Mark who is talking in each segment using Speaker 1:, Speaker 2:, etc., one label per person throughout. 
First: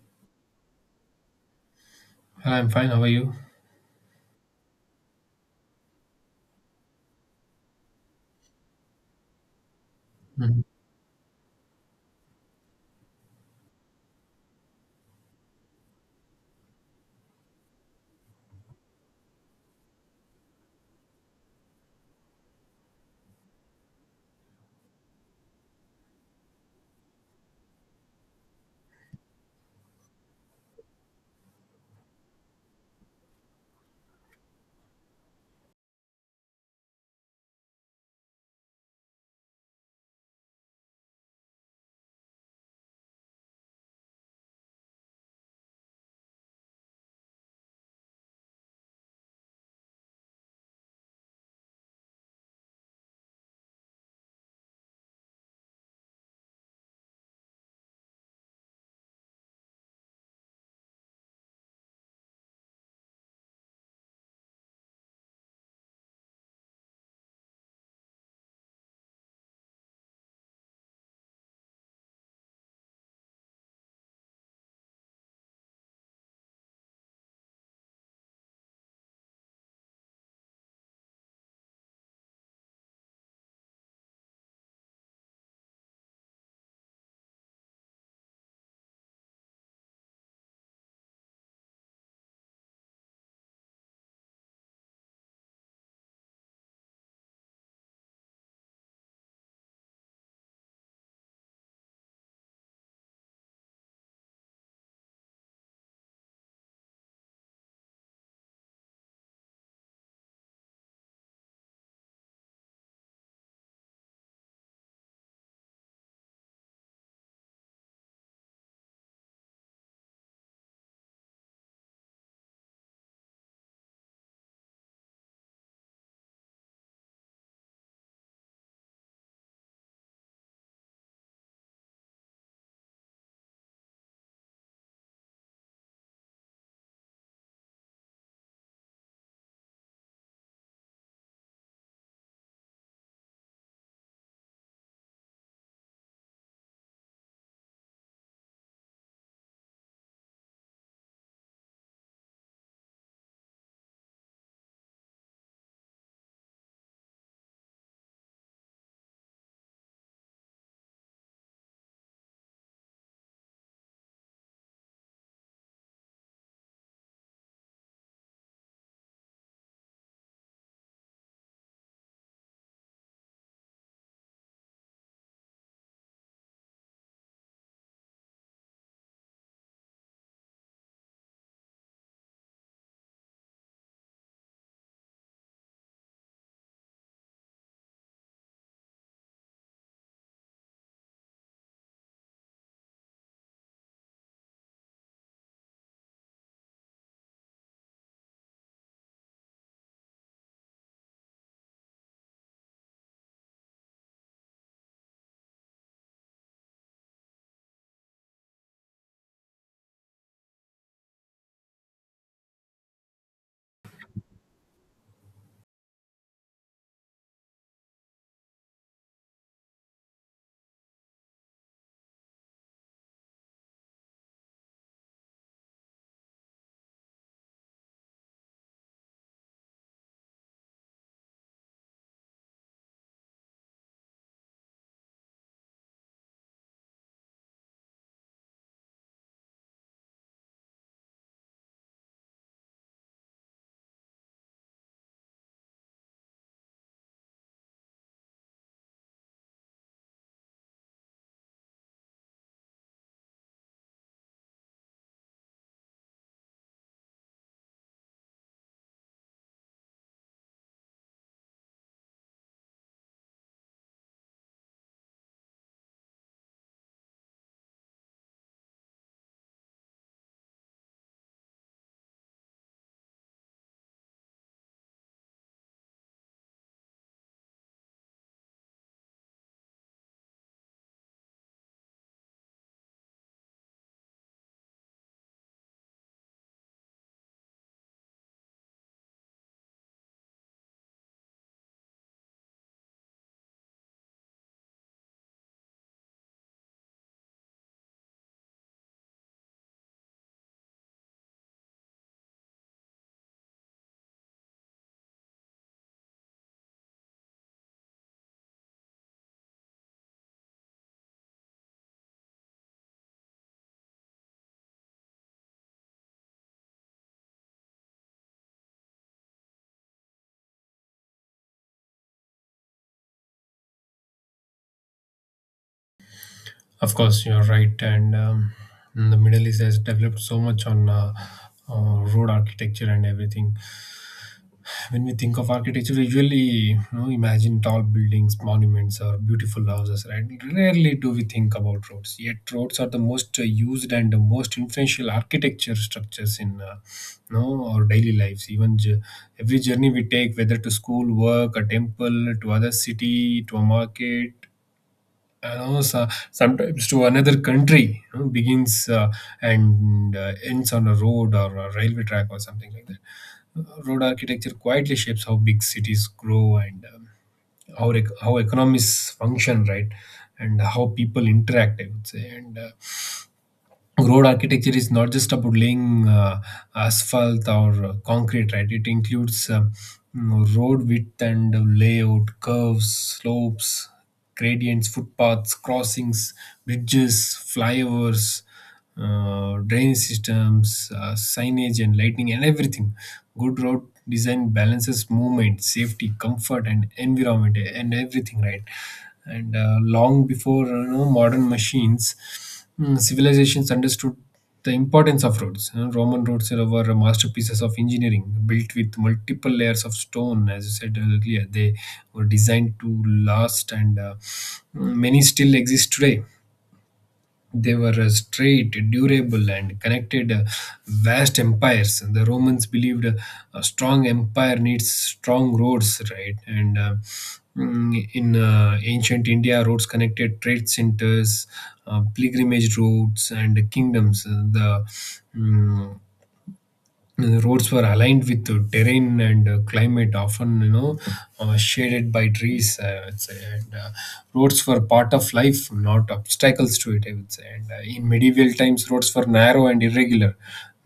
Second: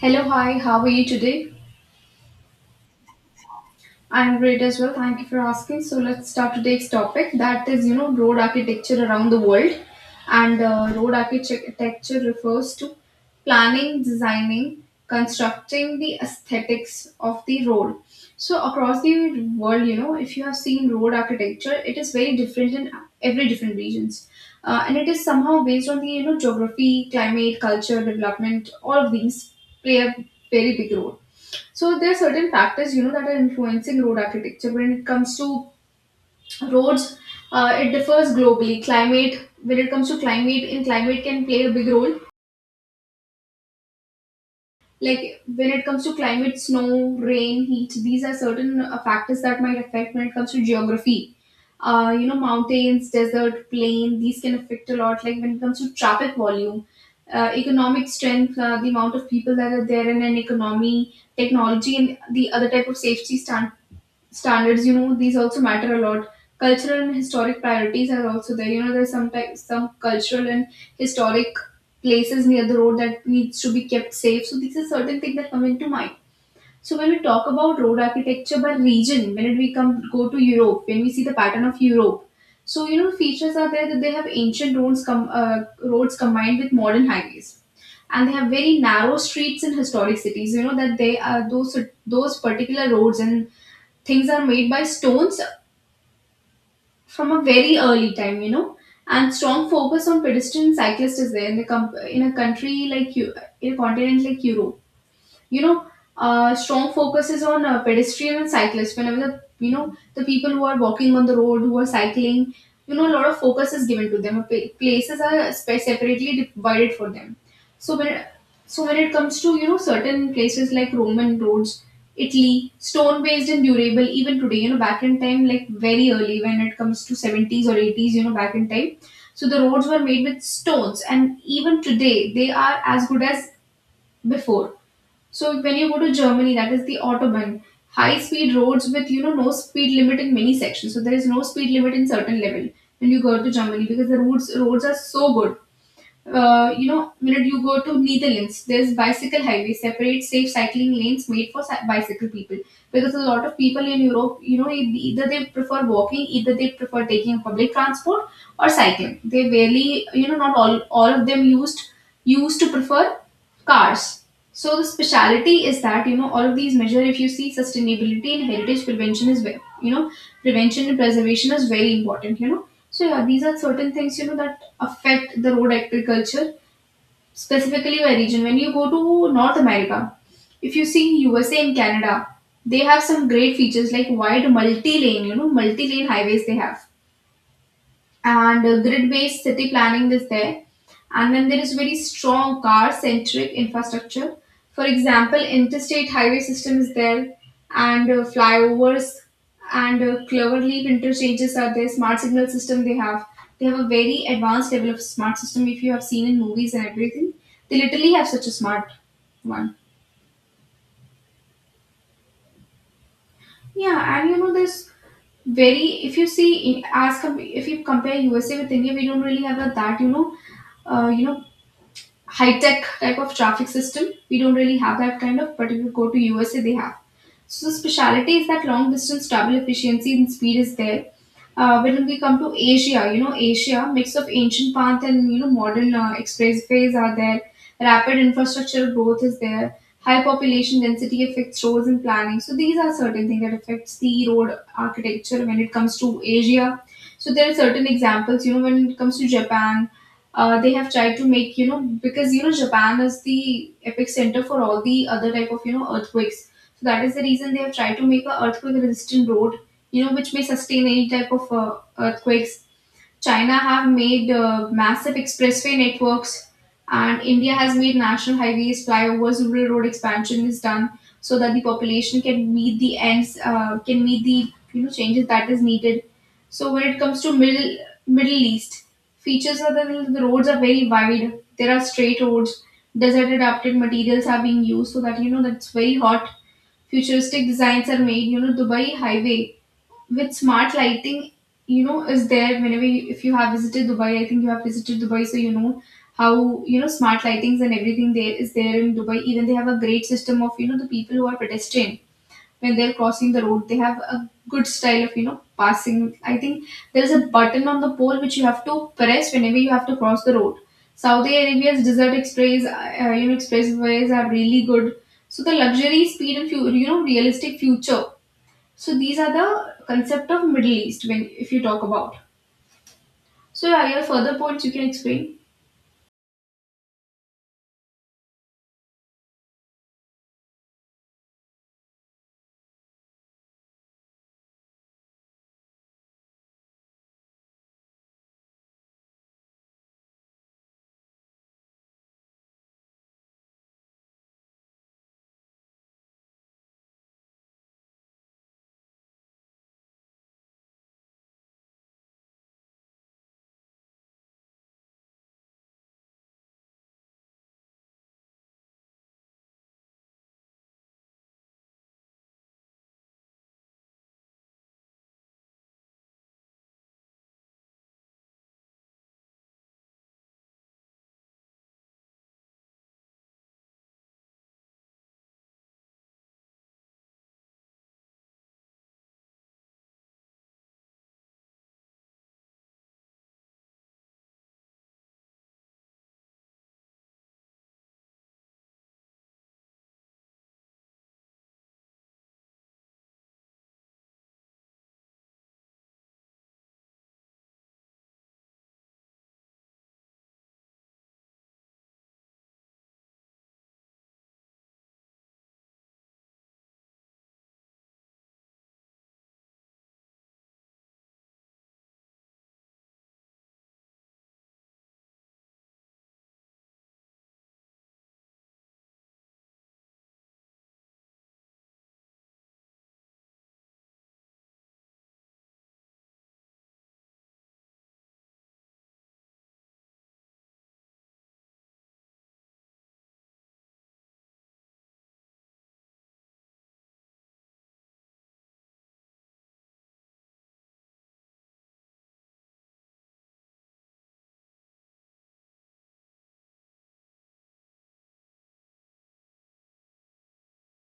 Speaker 1: Hello, hi, how are you today?
Speaker 2: I'm fine. How are you?
Speaker 1: I'm great as well. Thank you for asking. So let's start today's topic that is road architecture around the world. And
Speaker 2: Mhm.
Speaker 1: uh, road architecture refers to planning, designing, constructing the aesthetics of the road. So across the world, if you have seen road architecture, it is very different in every different regions. And it is somehow based on the geography, climate, culture, development, all of these play a very big role. So there are certain factors that are influencing road architecture. When it comes to roads, it differs globally. Climate, when it comes to climate, in climate can play a big role. Like when it comes to climate, snow, rain, heat, these are certain factors that might affect. When it comes to geography, mountains, desert, plain, these can affect a lot. Like when it comes to traffic volume. Economic strength, the amount of people that are there in an economy, technology, and the other type of safety standards these also matter a lot. Cultural and historic priorities are also there. There's sometimes some cultural and historic places near the road that needs to be kept safe, so these are certain things that come into mind. So when we talk about road architecture by region, when we come go to Europe, when we see the pattern of Europe, so features are there that they have ancient roads roads combined with modern highways, and they have very narrow streets in historic cities, that they are those particular roads, and things are made by stones from a very early time. And strong focus on pedestrian cyclists is there in a continent like Europe you know strong focus is on pedestrian and cyclists, whenever the you know the people who are walking on the road, who are cycling, a lot of focus is given to them. Places are separately divided for them. So when so when it comes to certain places like Roman roads, Italy, stone based and durable even today, back in time, like very early, when it comes to 70s or 80s, back in time, so the roads were made with stones and even today they are as good as before. So when you go to Germany, that is the autobahn, high-speed roads with no speed limit in many sections. So there is no speed limit in certain level when you go to Germany, because the roads are so good. Minute you go to Netherlands, there's bicycle highway, separate safe cycling lanes made for bicycle people. Because a lot of people in Europe, either they prefer walking, either they prefer taking public transport or cycling. They barely, not all of them used to prefer cars. So the speciality is that all of these measures, if you see, sustainability and heritage prevention is prevention and preservation is very important. So yeah, these are certain things that affect the road agriculture, specifically my region. When you go to North America, if you see USA and Canada, they have some great features like wide multi-lane highways they have, and grid-based city planning is there, and then there is very strong car-centric infrastructure. For example, interstate highway system is there, and flyovers and clover interchanges are there, smart signal system they have. They have a very advanced level of smart system. If you have seen in movies and everything, they literally have such a smart one. Yeah, and this, very if you see, if you compare USA with India, we don't really have a, that uh, you know high tech type of traffic system. We don't really have that kind of, but if you go to USA, they have. So the speciality is that long distance travel efficiency and speed is there. When we come to Asia, Asia mix of ancient path and modern expressways are there. Rapid infrastructural growth is there. High population density affects roads and planning. So these are certain things that affects the road architecture when it comes to Asia. So there are certain examples, when it comes to Japan, they have tried to make, because Japan is the epicenter for all the other type of earthquakes, so that is the reason they have tried to make a earthquake resistant road which may sustain any type of earthquakes. China have made massive expressway networks, and India has made national highways, flyovers, rural road expansion is done so that the population can meet the ends, can meet the changes that is needed. So when it comes to Middle East, features are that the roads are very wide. There are straight roads. Desert adapted materials are being used, so that's very hot. Futuristic designs are made. Dubai highway with smart lighting is there. Whenever if you have visited Dubai, I think you have visited Dubai, so how you know smart lightings and everything there is there in Dubai. Even they have a great system of the people who are pedestrian. When they're crossing the road, they have a good style of passing. I think there's a button on the pole which you have to press whenever you have to cross the road. Saudi Arabia's desert express expressways are really good. So the luxury, speed, and realistic future, so these are the concept of Middle East when if you talk about. So are your further points you can explain?
Speaker 2: Of course, you're right. And The Middle East has developed so much on road architecture and everything. When we think of architecture, we usually, you know, imagine tall buildings, monuments, or beautiful houses, right? Rarely do we think about roads. Yet, roads are the most used and the most influential architecture structures in you know, our daily lives. Every journey we take, whether to school, work, a temple, to other city, to a market, you know, so sometimes to another country, you know, begins and ends on a road or a railway track or something like that. Road architecture quietly shapes how big cities grow, and how economies function, right, and how people interact, I would say. And Road architecture is not just about laying asphalt or concrete. Right, it includes road width and layout, curves, slopes, gradients, footpaths, crossings, bridges, flyovers, drainage systems, signage and lighting and everything. Good road design balances movement, safety, comfort, and environment and everything, right? and Long before, you know, modern machines, civilizations understood the importance of roads. Roman roads are, were masterpieces of engineering, built with multiple layers of stone. As you said earlier, they were designed to last, and many still exist today. They were straight, durable, and connected vast empires. The Romans believed a strong empire needs strong roads, right? In ancient India, roads connected trade centers, pilgrimage routes, and kingdoms. Mm, the roads were aligned with the terrain and climate, often, you know, shaded by trees, I would say. And Roads were part of life, not obstacles to it, I would say. And In medieval times, roads were narrow and irregular.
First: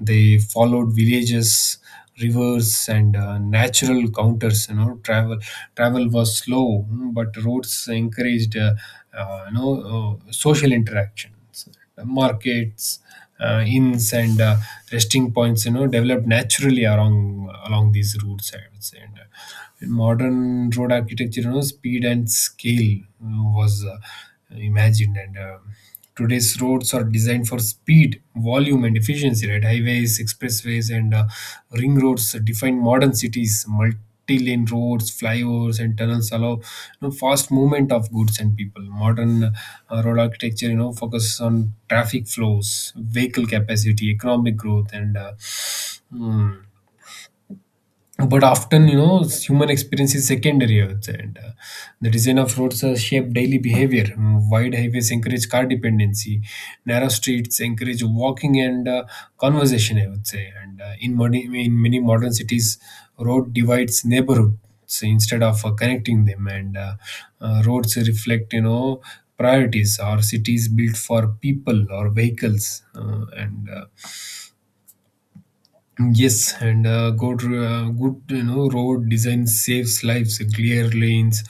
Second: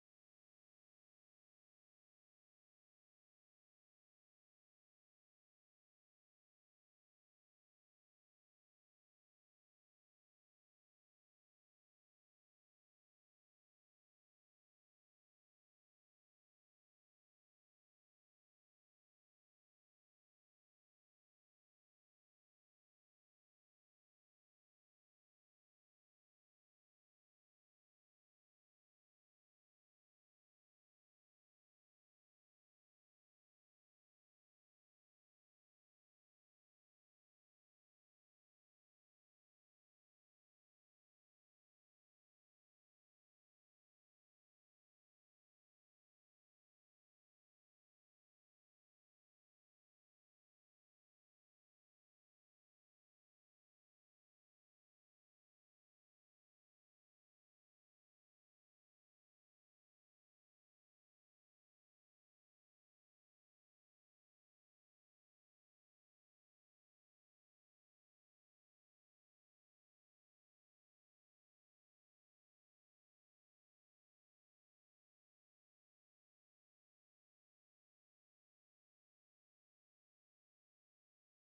Speaker 2: They followed villages, rivers, and natural counters. You know, travel was slow, but roads encouraged you know, social interactions, markets, inns, and resting points, you know, developed naturally along these routes, I would say. And In modern road architecture, you know, speed and scale was imagined, and today's roads are designed for speed, volume, and efficiency. Right, highways, expressways, and ring roads define modern cities. Multi lane roads, flyovers, and tunnels allow, you know, fast movement of goods and people. Modern road architecture, you know, focuses on traffic flows, vehicle capacity, economic growth, and mm, but often, you know, human experience is secondary, I would say. And The design of roads shape daily behavior. Wide highways encourage car dependency, narrow streets encourage walking and conversation, I would say. And in many In many modern cities, road divides neighborhoods instead of connecting them, and roads reflect, you know, priorities or cities built for people or vehicles, and yes. Good, you know, road design saves lives. Clear lanes,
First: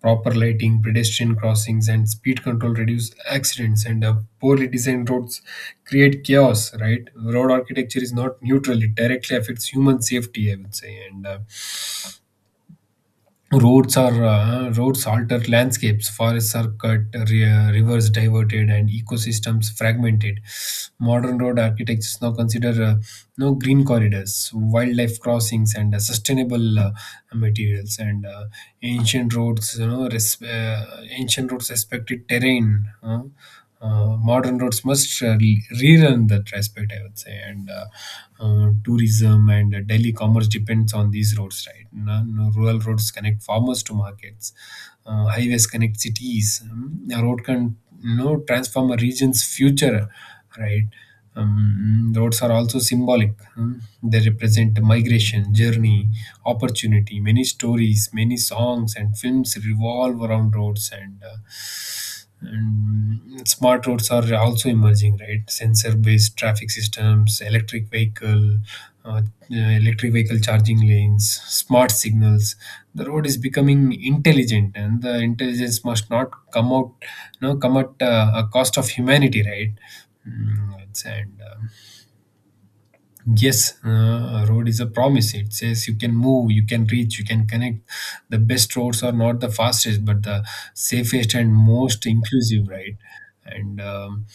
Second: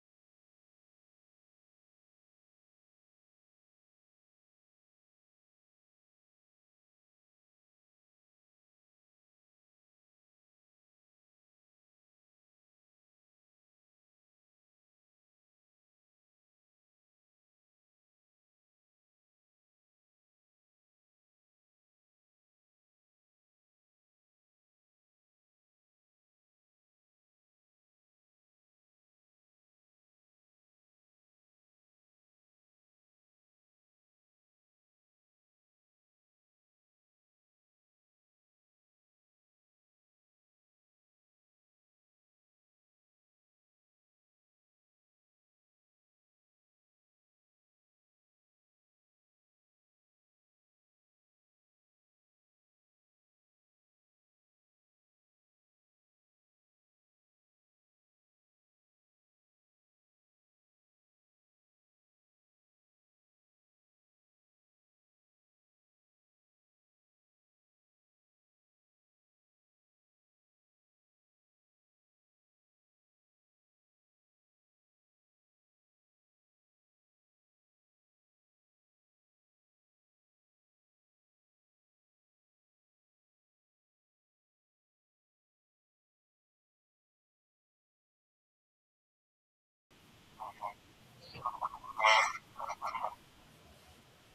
Speaker 2: proper lighting, pedestrian crossings, and speed control reduce accidents. And Poorly designed roads create chaos, right? Road architecture is not neutral; it directly affects human safety, I would say. And roads are Roads alter landscapes. Forests are cut, rivers diverted, and ecosystems fragmented. Modern road architectures now consider no green corridors, wildlife crossings, and sustainable materials. And ancient roads, you know, res- Ancient roads respected terrain. Modern roads must rerun that respect, I would say. And Tourism and daily commerce depends on these roads, right? No, no, Rural roads connect farmers to markets. Highways connect cities. A road can, you know, transform a region's future, right? Um, roads are also symbolic. Hmm. They represent migration, journey, opportunity. Many stories, many songs, and films revolve around roads, and smart roads are also emerging, right? Sensor based traffic systems, electric vehicle. Uh, Electric vehicle charging lanes, smart signals. The road is becoming intelligent, and the intelligence must not come out, no, come at a cost of humanity, right? Mm, it's- and uh, Yes, a road is a promise. It says you can move, you can reach, you can connect. The best roads are not the fastest, but the safest and most inclusive, right? And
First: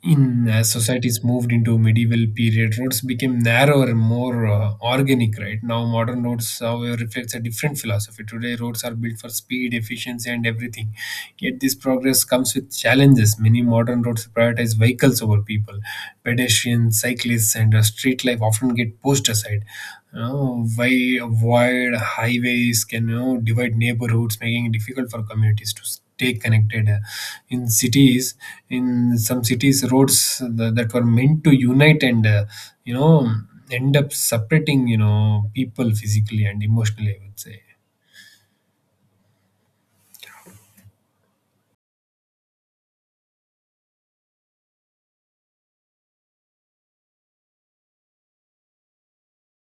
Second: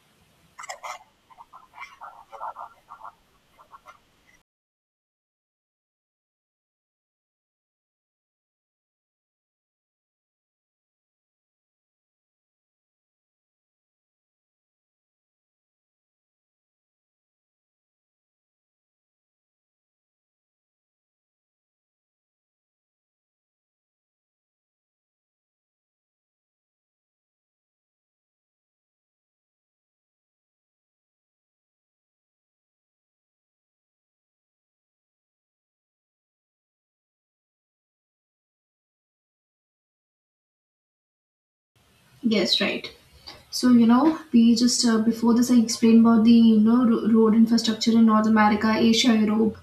Speaker 2: In as societies moved into medieval period, roads became narrower and more organic. Right, now modern roads however reflects a different philosophy. Today roads are built for speed, efficiency, and everything, yet this progress comes with challenges. Many modern roads prioritize vehicles over people. Pedestrians, cyclists, and street life often get pushed aside. You know, wide highways can, you know, divide neighborhoods, making it difficult for communities to stay connected. Uh, in cities in some cities, roads that were meant to unite and, you know, end up separating, you know, people physically and emotionally, I would say.
Speaker 1: Yes, right. So we just before this, I explained about the road infrastructure in North America, Asia, Europe,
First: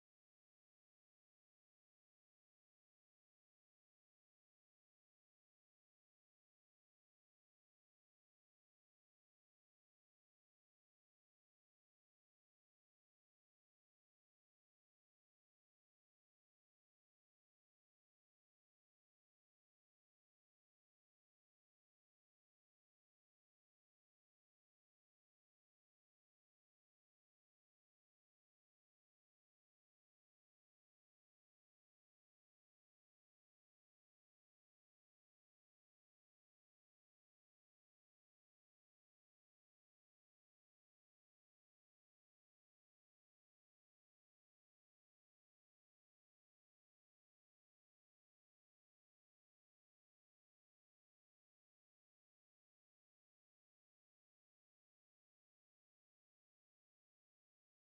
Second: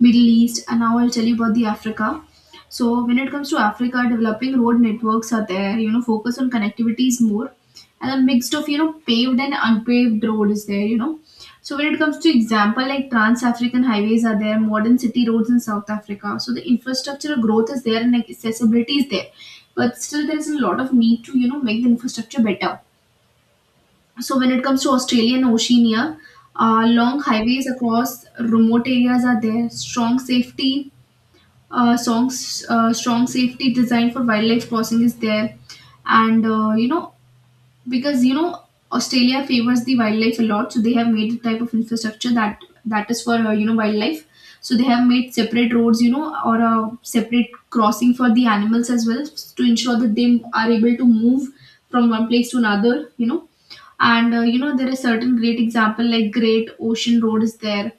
Speaker 1: Middle East, and now I'll tell you about the Africa. So, when it comes to Africa, developing road networks are there. Focus on connectivity is more, and a mixed of paved and unpaved road is there. So when it comes to example like Trans-African highways are there, modern city roads in South Africa. So the infrastructural growth is there and accessibility is there, but still there is a lot of need to make the infrastructure better. So when it comes to Australia and Oceania, long highways across remote areas are there, strong safety design for wildlife crossing is there. And because Australia favors the wildlife a lot, so they have made the type of infrastructure that is for wildlife. So they have made separate roads, or a separate crossing for the animals as well, to ensure that they are able to move from one place to another. And there is certain great example like Great Ocean Road is there,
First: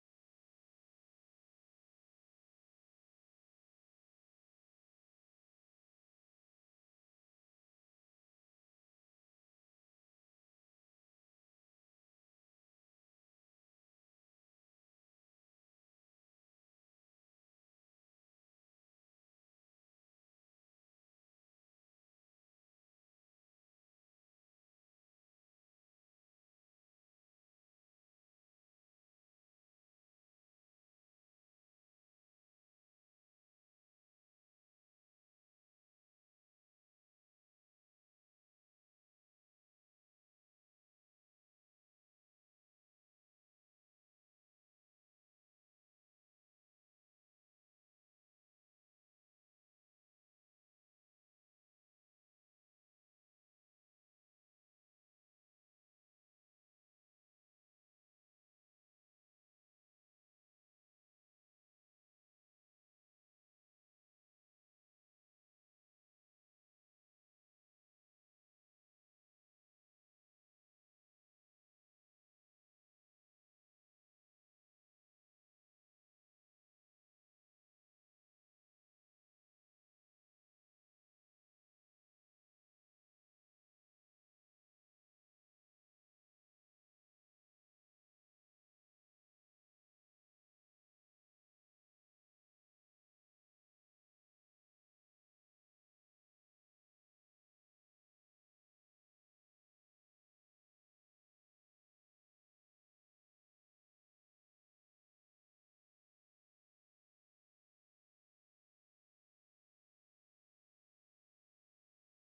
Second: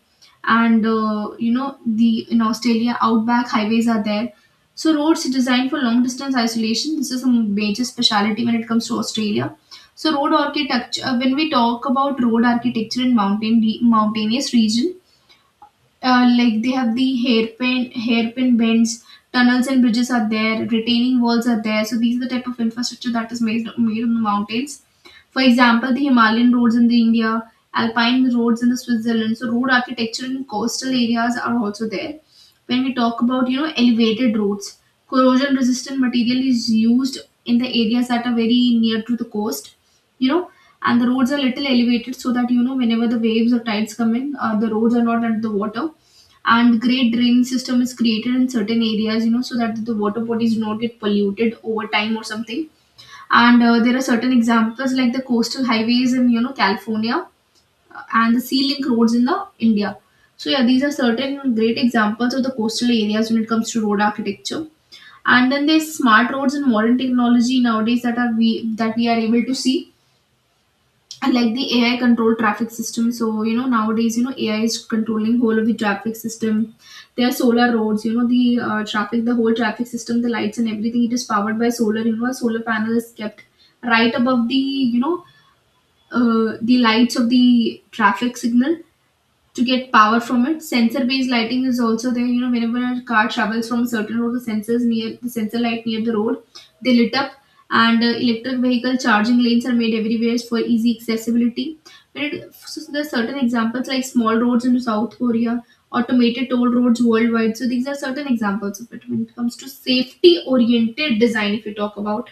Speaker 1: and you know the in Australia outback highways are there. So roads designed for long distance isolation. This is a major speciality when it comes to Australia. So road architecture, when we talk about road architecture in mountainous region, like they have the hairpin bends, tunnels and bridges are there, retaining walls are there. So these are the type of infrastructure that is made on the mountains. For example, the Himalayan roads in the India, alpine roads in the Switzerland. So road architecture in coastal areas are also there. When we talk about elevated roads, corrosion resistant material is used in the areas that are very near to the coast you know and the roads are little elevated so that whenever the waves or tides come in, the roads are not under the water. And great drainage system is created in certain areas, so that the water bodies do not get polluted over time or something. And there are certain examples like the coastal highways in California, and the sea link roads in the India. So yeah, these are certain great examples of the coastal areas when it comes to road architecture. And then there's smart roads and modern technology nowadays that we are able to see, and like the AI controlled traffic system. So nowadays, AI is controlling whole of the traffic system. There are solar roads. The whole traffic system, the lights and everything. It is powered by solar. You know, a solar panel is kept right above the you know the lights of the traffic signal to get power from it. Sensor based lighting is also there. You know, whenever a car travels from a certain road, the sensors near the sensor light near the road, they lit up, and electric vehicle charging lanes are made everywhere for easy accessibility. When it, so so there are certain examples like small roads in South Korea, automated toll roads worldwide. So these are certain examples of it. When it comes to safety oriented design, if you talk about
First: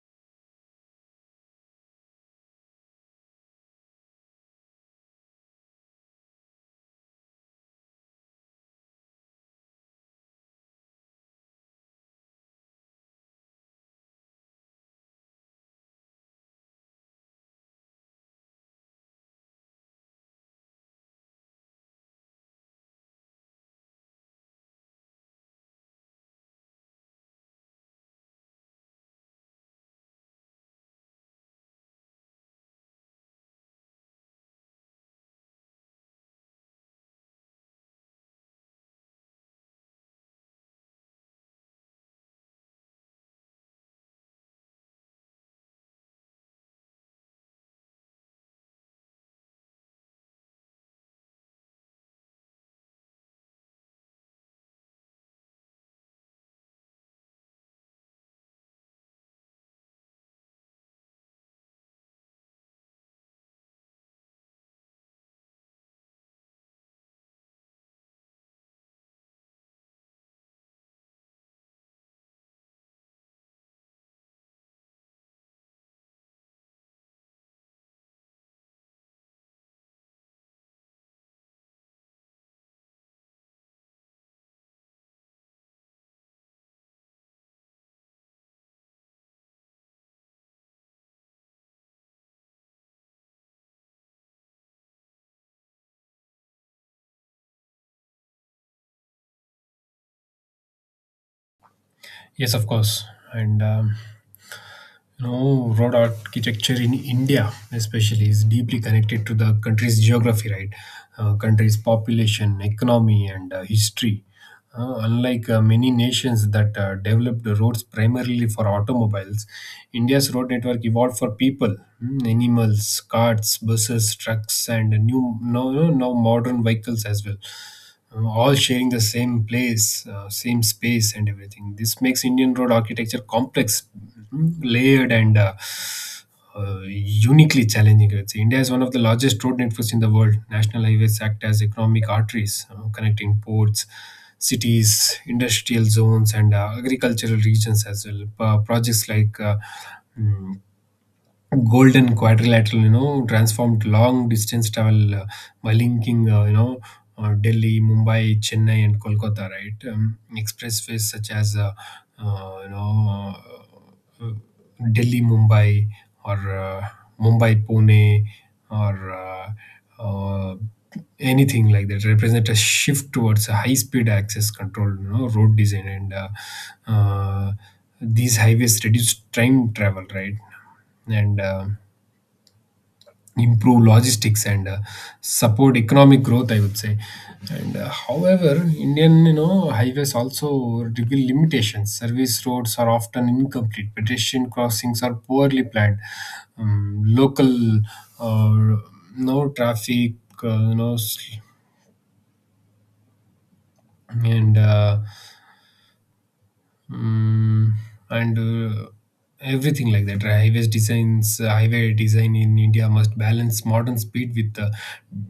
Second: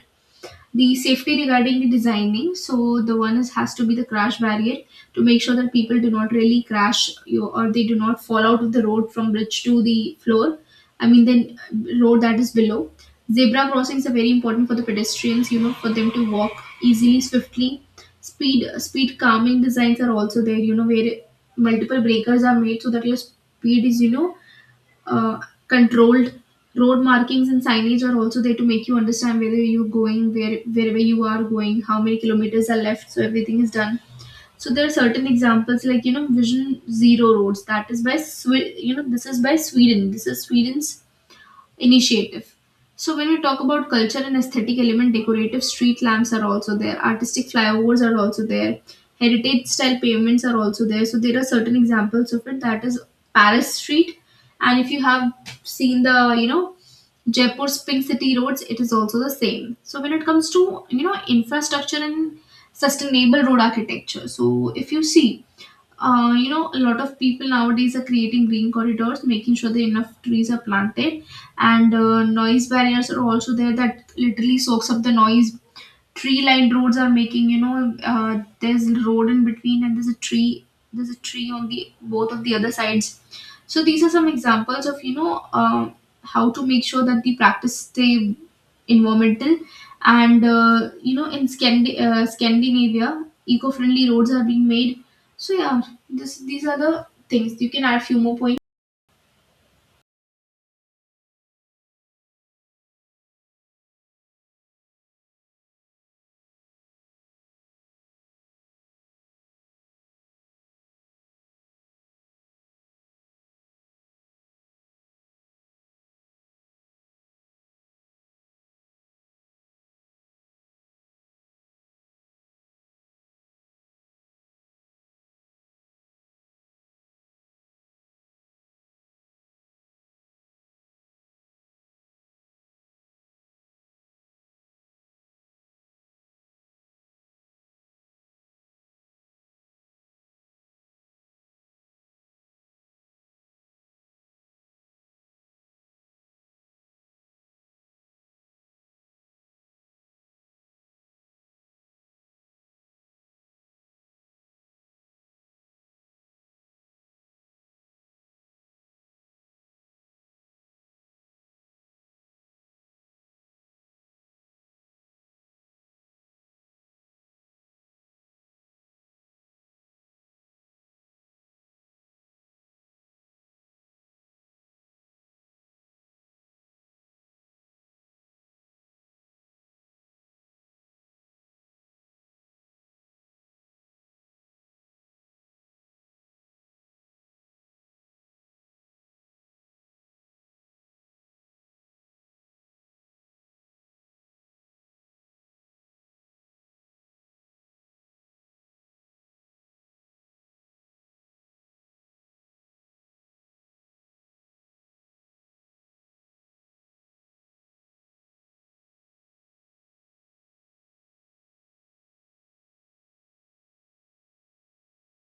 Speaker 1: the safety regarding the designing, so the one is has to be the crash barrier to make sure that people do not really crash you or they do not fall out of the road from bridge to the floor. I mean the road that is below. Zebra crossings are very important for the pedestrians, you know, for them to walk easily, swiftly. Speed calming designs are also there, you know, where multiple breakers are made so that your speed is, uh, controlled. Road markings and signage are also there to make you understand whether you're going wherever you are going, how many kilometers are left, so everything is done. So there are certain examples like, you know, vision zero roads. That is by this is by Sweden. This is Sweden's initiative. So when we talk about culture and aesthetic element, decorative street lamps are also there, artistic flyovers are also there, heritage style pavements are also there. So there are certain examples of it. That is Paris Street, and if you have seen the, you know, Jaipur's Pink City roads, it is also the same. So when it comes to, you know, infrastructure and sustainable road architecture, so if you see, you know, a lot of people nowadays are creating green corridors, making sure that enough trees are planted, and noise barriers are also there that literally soaks up the noise. Tree lined roads are making, you know, there's a road in between and there's a tree, there's a tree on the both of the other sides. So these are some examples of, you know, how to make sure that the practice stay environmental. And you know, in Scandinavia, eco-friendly roads are being made. So yeah, this these are the things. You can add a few more points.
Speaker 2: Yes, of course. And You know, road architecture in India, especially, is deeply connected to the country's geography, right? Country's population, economy, and history. Unlike many nations that developed roads primarily for automobiles, India's road network evolved for people, animals, carts, buses, trucks, and now modern vehicles as well, all sharing the same place, same space, and everything. This makes Indian road architecture complex, layered, and uniquely challenging, I would say. India is one of the largest road networks in the world. National highways act as economic arteries, connecting ports, cities, industrial zones, and agricultural regions as well. Projects like mm, golden quadrilateral, you know, transformed long distance travel by linking, Delhi, Mumbai, Chennai, and Kolkata, right? Expressways such as, uh, you know, uh, Delhi Mumbai, or Mumbai Pune, or uh, anything like that, represent a shift towards a high speed access control, you know, road design, and uh, these highways reduce time travel, right, and improve logistics and support economic growth, I would say. And uh, however Indian, you know, highways also reveal limitations. Service roads are often incomplete, pedestrian crossings are poorly planned, local uh, no traffic, you know s- and mm, and everything like that, right? Highway design in India must balance modern speed with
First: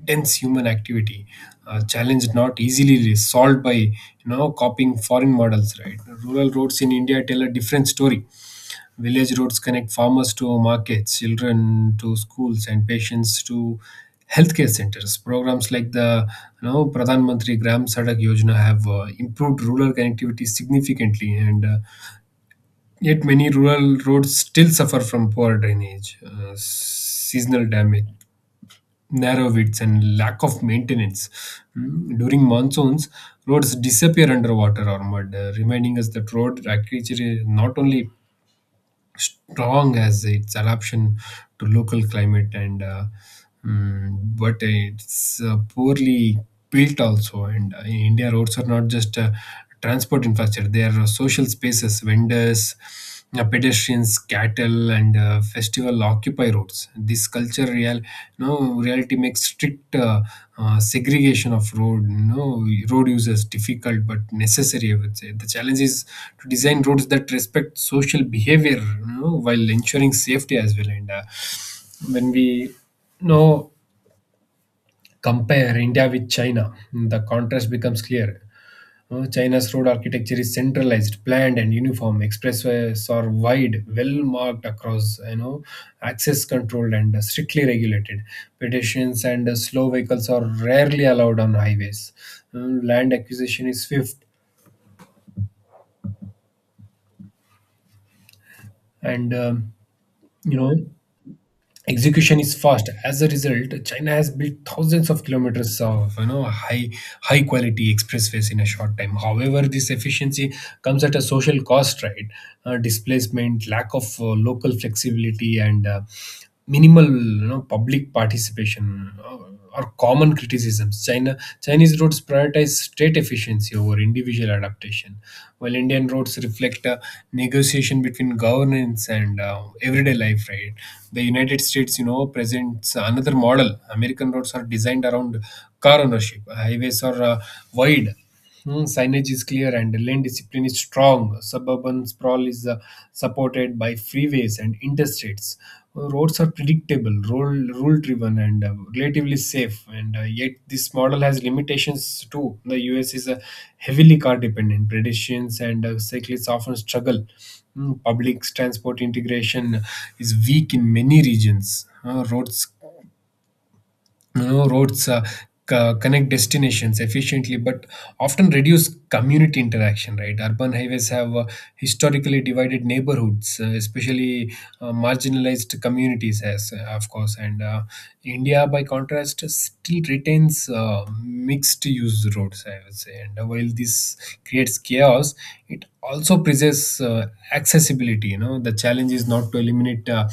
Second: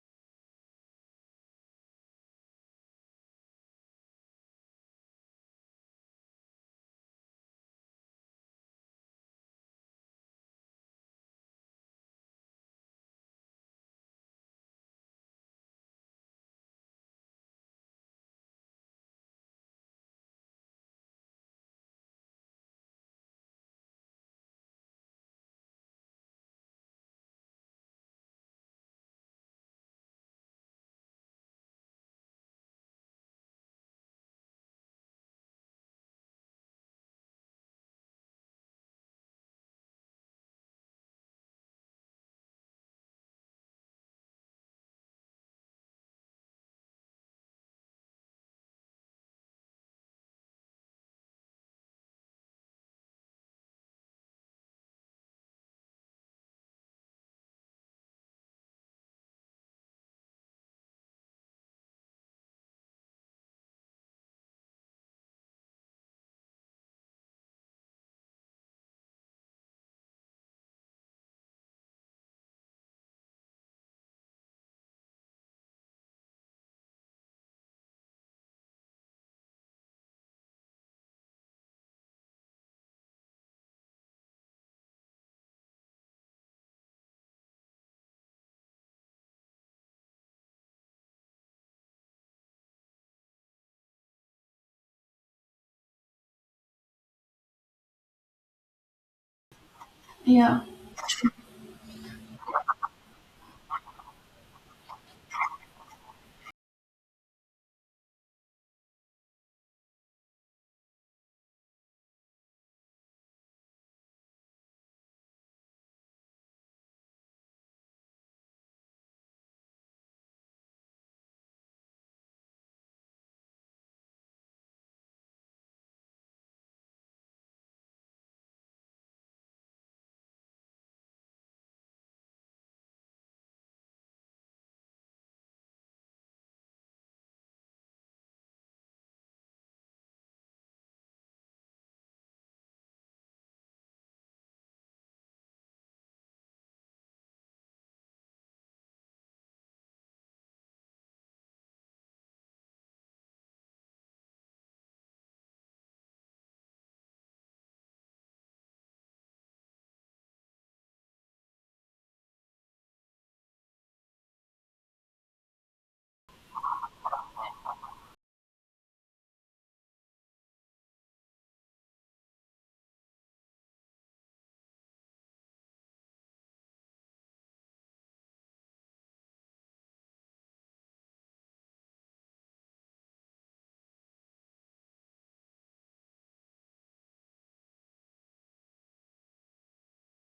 Speaker 2: dense human activity. A challenge not easily solved by, you know, copying foreign models. Right, rural roads in India tell a different story. Village roads connect farmers to markets, children to schools, and patients to healthcare centers. Programs like the, you know, Pradhan Mantri Gram Sadak Yojana have improved rural connectivity significantly, and, yet many rural roads still suffer from poor drainage, seasonal damage, narrow widths, and lack of maintenance. During monsoons, roads disappear under water or mud, reminding us that road agriculture is not only strong as its adaptation to local climate, and but it's poorly built also. And uh, in India, roads are not just transport infrastructure. They are social spaces. Vendors, pedestrians, cattle, and festival occupiers roads. This culture real, no reality makes strict segregation of road, no road users difficult but necessary, I would say. The challenge is to design roads that respect social behavior, you know, while ensuring safety as well. And When we, you know, compare India with China, the contrast becomes clear. China's road architecture is centralized, planned, and uniform. Expressways are wide, well marked across, you know, access controlled and strictly regulated. Pedestrians and slow vehicles are rarely allowed on highways. Land acquisition is swift, and you
Speaker 1: Yeah.
Speaker 2: know, execution is fast. As a result, china has built thousands of kilometers of, you know, high quality expressways in a short time. However, this efficiency comes at a social cost, right? Displacement, lack of local flexibility, and minimal, you know, public participation, uh, are common criticisms. China Chinese roads prioritize state efficiency over individual adaptation, while Indian roads reflect a negotiation between governance and everyday life, right? The United States, you know, presents another model. American roads are designed around car ownership. Highways are wide, signage is clear, and lane discipline is strong. Suburban sprawl is supported by freeways and interstates. Roads are predictable, rule driven, and relatively safe. And Yet, this model has limitations too. The US is a heavily car dependent. Pedestrians and cyclists often struggle. Public transport integration is weak in many regions. Roads you know roads co- connect destinations efficiently but often reduce community interaction, right? Urban highways have historically divided neighborhoods, especially marginalized communities, as of course. And uh, india by contrast still retains mixed use roads, I would say. And While this creates chaos, it also presents accessibility. The challenge is not to eliminate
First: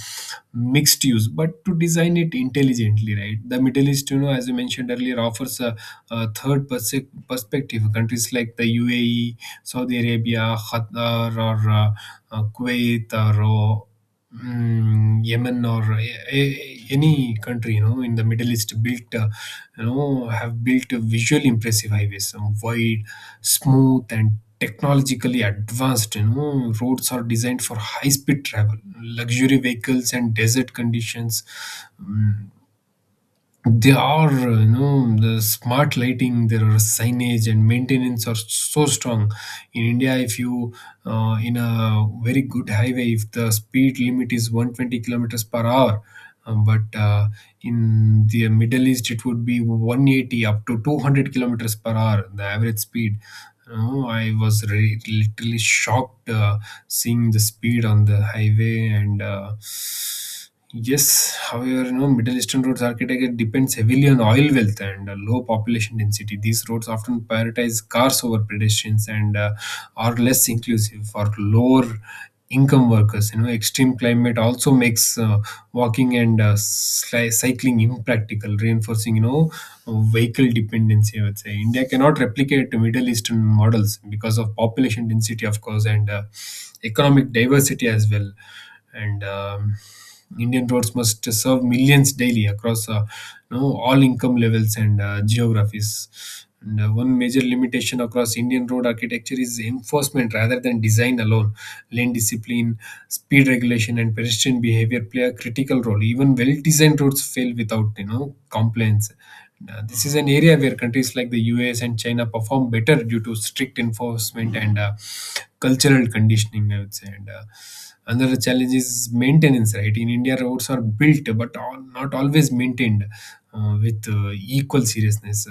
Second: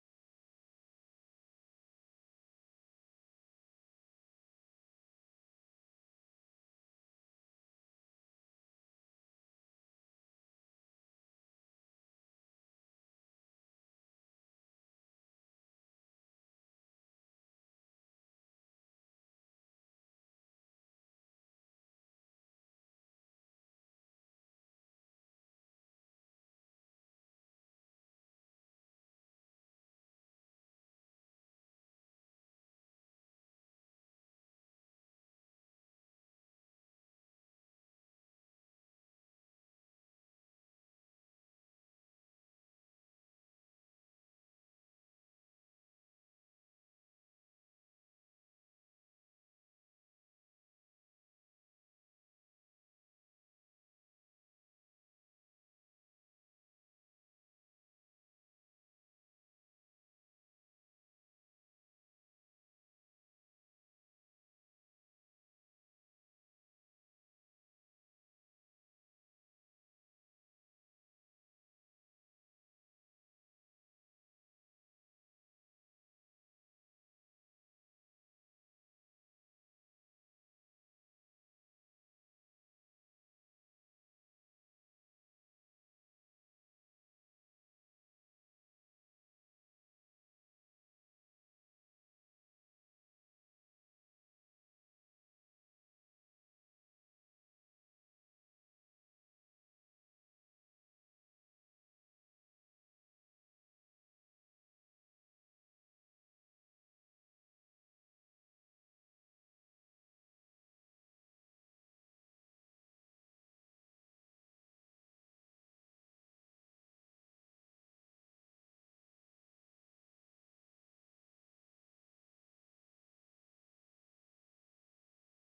Speaker 2: mixed use but to design it intelligently, right? The Middle East, as you mentioned earlier, offers a third perspective. Countries like the UAE, Saudi Arabia, Qatar, or Kuwait, or Yemen, or a- a- any country in the Middle East built you know have built a visually impressive highways, some wide, smooth, and technologically advanced. Roads are designed for high speed travel, luxury vehicles, and desert conditions. Mm, they are, the smart lighting, there are signage and maintenance are so strong. In India, if you, in a very good highway, if the speed limit is 120 kilometers per hour, but in the Middle East, it would be 180 up to 200 kilometers per hour, the average speed. Oh, I was literally shocked seeing the speed on the highway. And Yes, however, Middle Eastern roads architecture depends heavily on oil wealth and low population density. These roads often prioritize cars over pedestrians and are less inclusive for lower income workers. You know, extreme climate also makes walking and cycling impractical, reinforcing vehicle dependency. I would say India cannot replicate Middle Eastern models because of population density, of course, and economic diversity as well. And Indian roads must serve millions daily across all income levels and geographies. And one major limitation across Indian road architecture is enforcement rather than design alone. Lane discipline, speed regulation, and pedestrian behavior play a critical role. Even well-designed roads fail without compliance. This is an area where countries like the US and China perform better due to strict enforcement and cultural conditioning, I would say. And Another challenge is maintenance, right? In India, roads are built but all, not always maintained with equal seriousness.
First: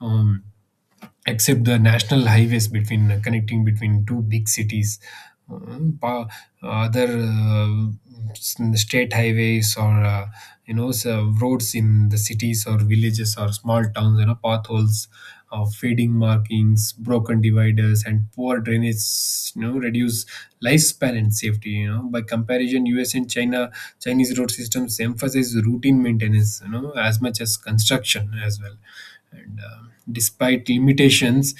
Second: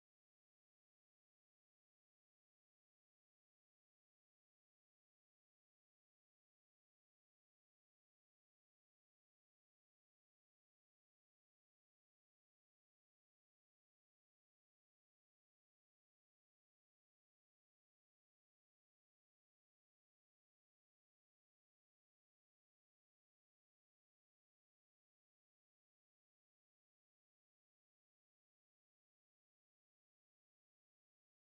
Speaker 2: Except the national highways between connecting between two big cities, um, pa- other uh, state highways, or so roads in the cities or villages or small towns, potholes, fading markings, broken dividers, and poor drainage, reduce lifespan and safety. By comparison, us and china chinese road systems emphasize routine maintenance, as much as construction as well. And Despite limitations,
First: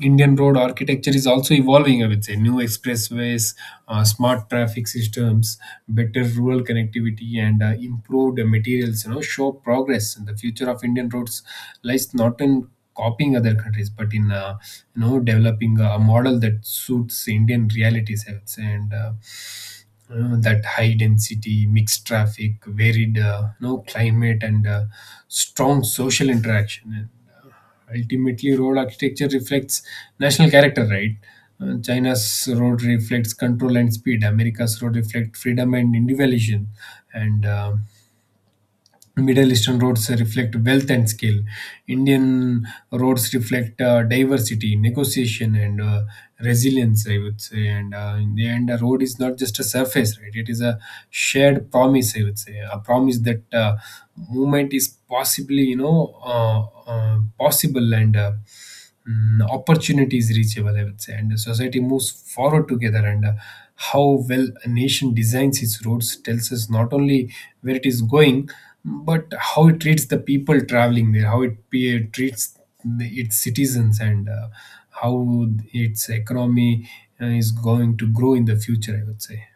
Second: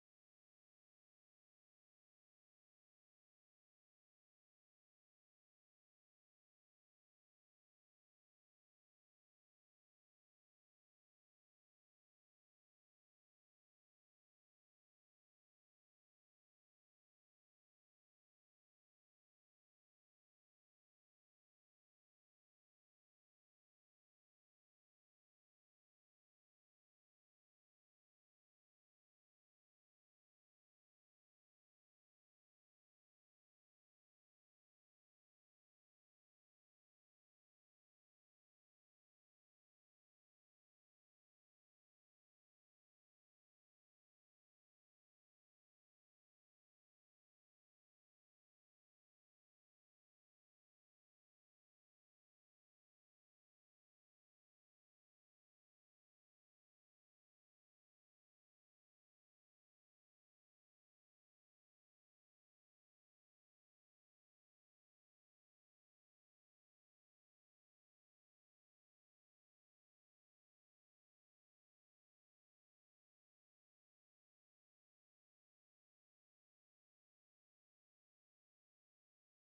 Speaker 2: Indian road architecture is also evolving, I would say. New expressways, smart traffic systems, better rural connectivity, and improved materials, you know, show progress. And the future of Indian roads lies not in copying other countries, but in, developing a model that suits Indian realities, I would say. And That high density, mixed traffic, varied climate, and strong social interaction. And ultimately, road architecture reflects national character, right? China's road reflects control and speed. America's road reflect freedom and individualism. And Middle Eastern roads reflect wealth and scale. Indian roads reflect diversity, negotiation, and resilience, I would say. And in the end, a road is not just a surface, right? It is a shared promise, I would say. A promise that movement is possible, and opportunity is reachable, I would say, and society moves forward together. And How well a nation designs its roads tells us not only where it is going, but how it treats the people traveling there, how it treats its citizens, and how its economy is going to grow in the future, I would say.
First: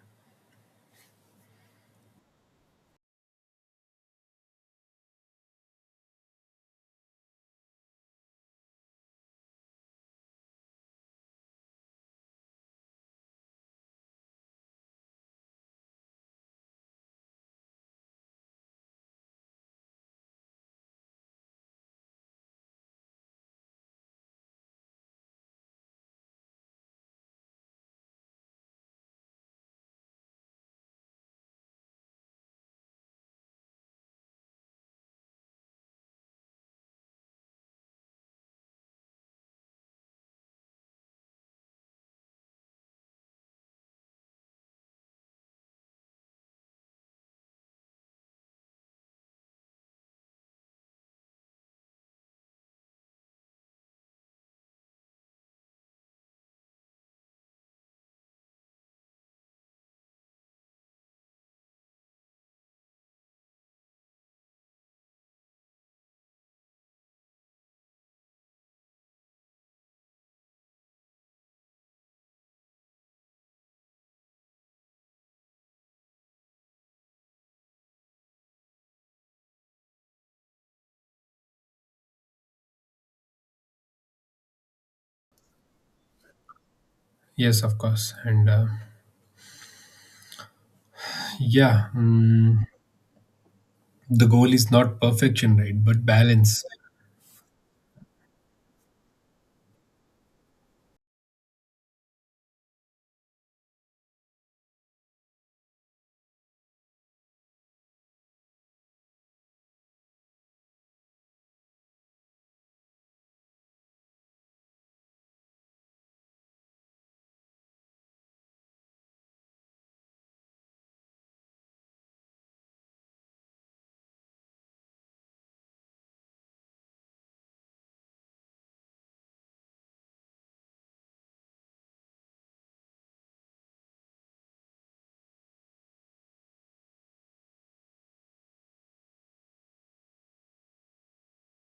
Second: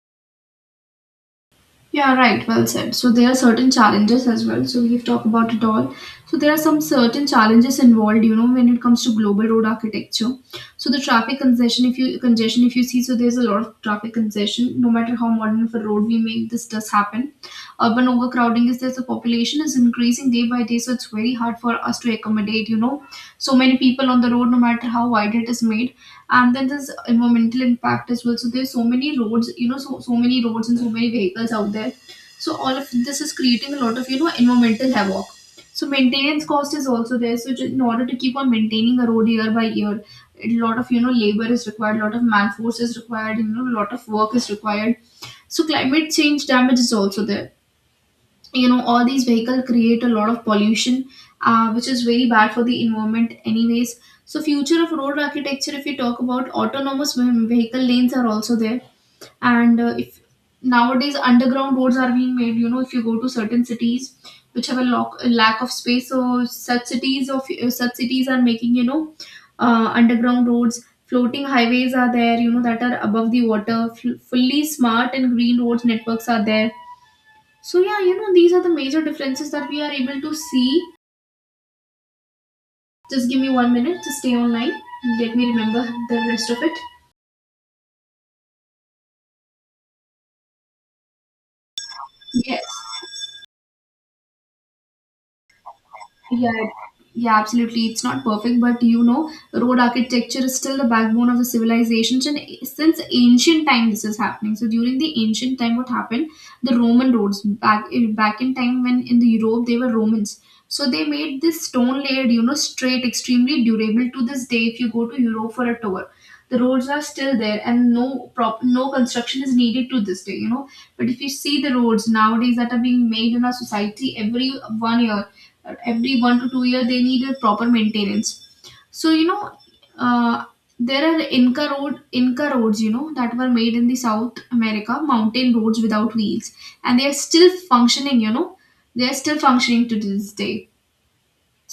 Speaker 1: Yeah, right. Well said. So there are certain challenges as well. So we've talked about it all. So there are some certain challenges involved, you know, when it comes to global road architecture. So the traffic congestion, if you see, so there's a lot of traffic congestion. No matter how modern of a road we make, this does happen. Urban overcrowding is there. The population is increasing day by day, so it's very hard for us to accommodate, you know, so many people on the road, no matter how wide it is made. And then there's environmental impact as well. So there's so many roads, you know, so many roads and so many vehicles out there. So all of this is creating a lot of, you know, environmental havoc. So maintenance cost is also there. So in order to keep on maintaining a road year by year, a lot of, you know, labor is required, a lot of man force is required, you know, a lot of work is required. So climate change damage is also there. You know, all these vehicles create a lot of pollution, which is very bad for the environment anyways. So future of road architecture, if you talk about, autonomous vehicle lanes are also there. And if, nowadays, underground roads are being made. You know, if you go to certain cities which have a a lack of space, so such cities are making, you know, underground roads. Floating highways are there, you know, that are above the water. Fully smart and green roads networks are there. So yeah, you know, these are the major differences that we are able to see. Just give me one minute to stay online. Let me remember the rest of it.
Speaker 2: Yes, of course. Yeah,
Speaker 1: Yes.
Speaker 2: mm, the goal is not perfection, right? But
Speaker 1: Yeah,
Speaker 2: balance.
Speaker 1: yeah, absolutely. It's not perfect, but you know, road architecture is still the backbone of the civilizations, and since ancient time, this is happening. So during the ancient time, what happened? The Roman roads, back in time when in the Europe they were Romans. So they made this stone layered, you know, straight, extremely durable. To this day, if you go to Europe for a tour, the roads are still there, and no construction is needed to this day. You know, but if you see the roads nowadays that are being made in our society every 1 year, every 1 to 2 year, they need a proper maintenance. So you know, uh, there are inca roads, you know, that were made in the south America, mountain roads without wheels, and they are still functioning, you know, they are still functioning to this day.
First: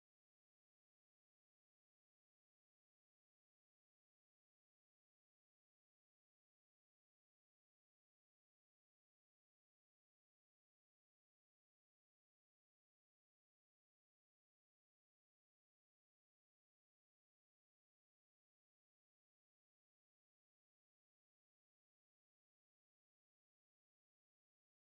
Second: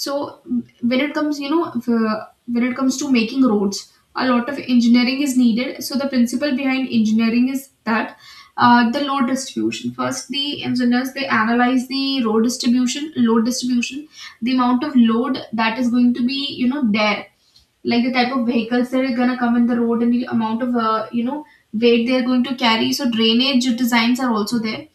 Speaker 1: So when it comes, when it comes to making roads, a lot of engineering is needed. So the principle behind engineering is that, the load distribution. First the engineers, they analyze the road distribution load distribution, the amount of load that is going to be, you know, there, like the type of vehicles that are gonna come in the road and the amount of you know, weight they're going to carry. So drainage designs are also there,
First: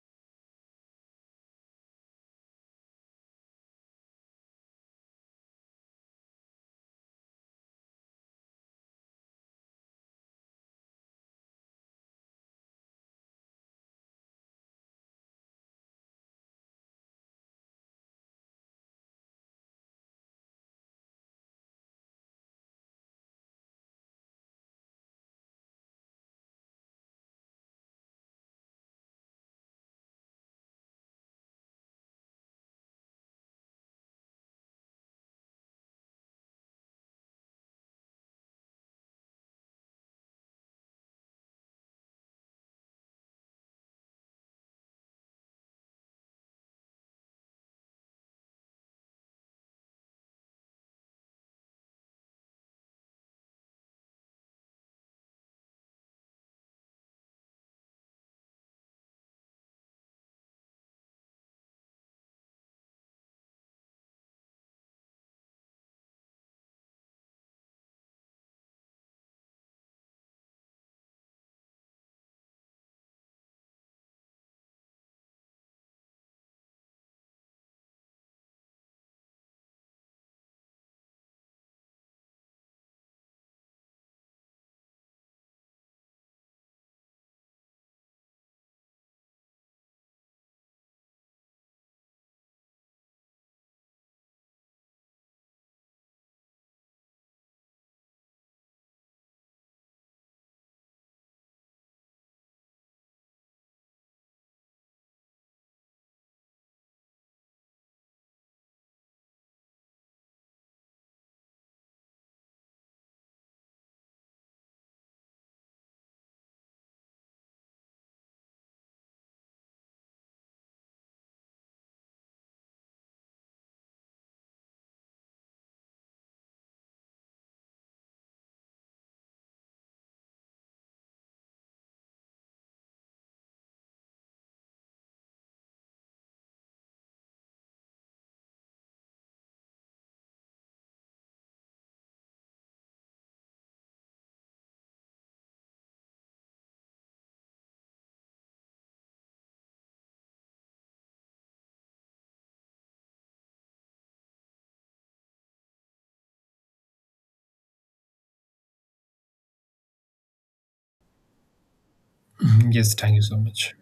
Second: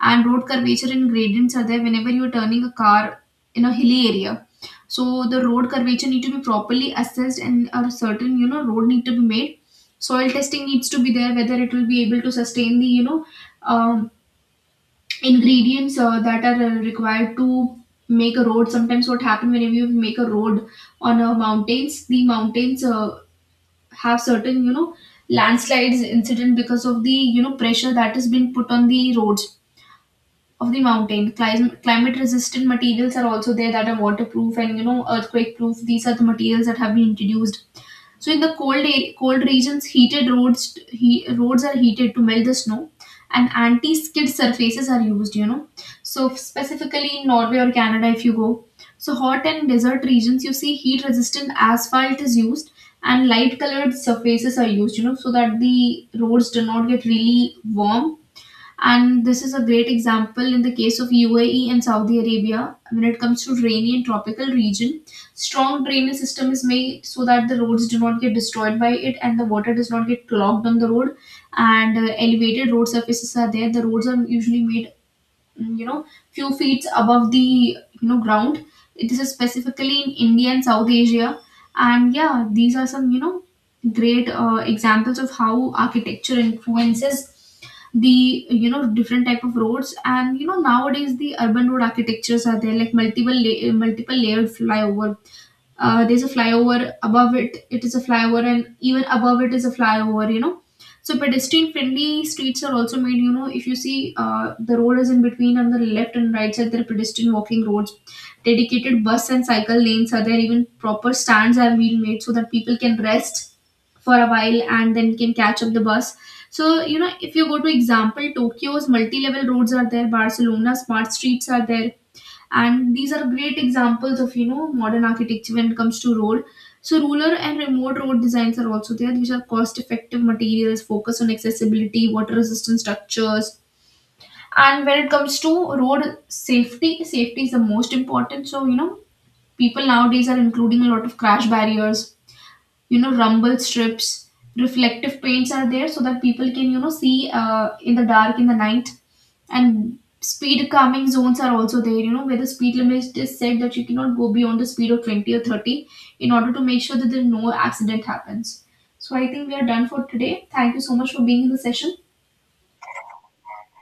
Speaker 1: and road curvature and gradients are there whenever you're turning a car in a hilly area. So the road curvature need to be properly assessed, and a certain, you know, road need to be made. Soil testing needs to be there whether it will be able to sustain the, you know, um, ingredients that are required to make a road. Sometimes what happen, whenever you make a road on a mountains, the mountains have certain, you know, landslides incident because of the, you know, pressure that is being put on the roads of the mountain. Climate resistant materials are also there that are waterproof and, you know, earthquake proof. These are the materials that have been introduced. So in the cold cold regions, heated roads, roads are heated to melt the snow, and anti-skid surfaces are used. You know, so specifically in Norway or Canada, if you go. So hot and desert regions, you see heat-resistant asphalt is used and light-colored surfaces are used. You know, so that the roads do not get really warm. And this is a great example in the case of UAE and Saudi Arabia. When it comes to rainy and tropical region, strong drainage system is made so that the roads do not get destroyed by it and the water does not get clogged on the road. And elevated road surfaces are there. The roads are usually made, you know, few feet above the, you know, ground. This is specifically in India and South Asia. And yeah, these are some, you know, great examples of how architecture influences the, you know, different type of roads. And you know, nowadays the urban road architectures are there, like multiple multiple layered flyover. There's a flyover above it, it is a flyover, and even above it is a flyover, you know. So pedestrian friendly streets are also made. You know, if you see, the road is in between, on the left and right side there are pedestrian walking roads. Dedicated bus and cycle lanes are there, even proper stands are been made so that people can rest for a while and then can catch up the bus. So you know, if you go to example, Tokyo's multi-level roads are there, Barcelona smart streets are there, and these are great examples of, you know, modern architecture when it comes to road. So rural and remote road designs are also there, which are cost effective materials, focus on accessibility, water resistant structures. And when it comes to road safety, safety is the most important. So you know, people nowadays are including a lot of crash barriers, you know, rumble strips, reflective paints are there so that people can, you know, see in the dark, in the night. And speed calming zones are also there, you know, where the speed limit is set, that you cannot go beyond the speed of 20 or 30 in order to make sure that there no accident happens. So I think we are done for today. Thank you so much for being in the session.
Speaker 2: Yes, thank you so much.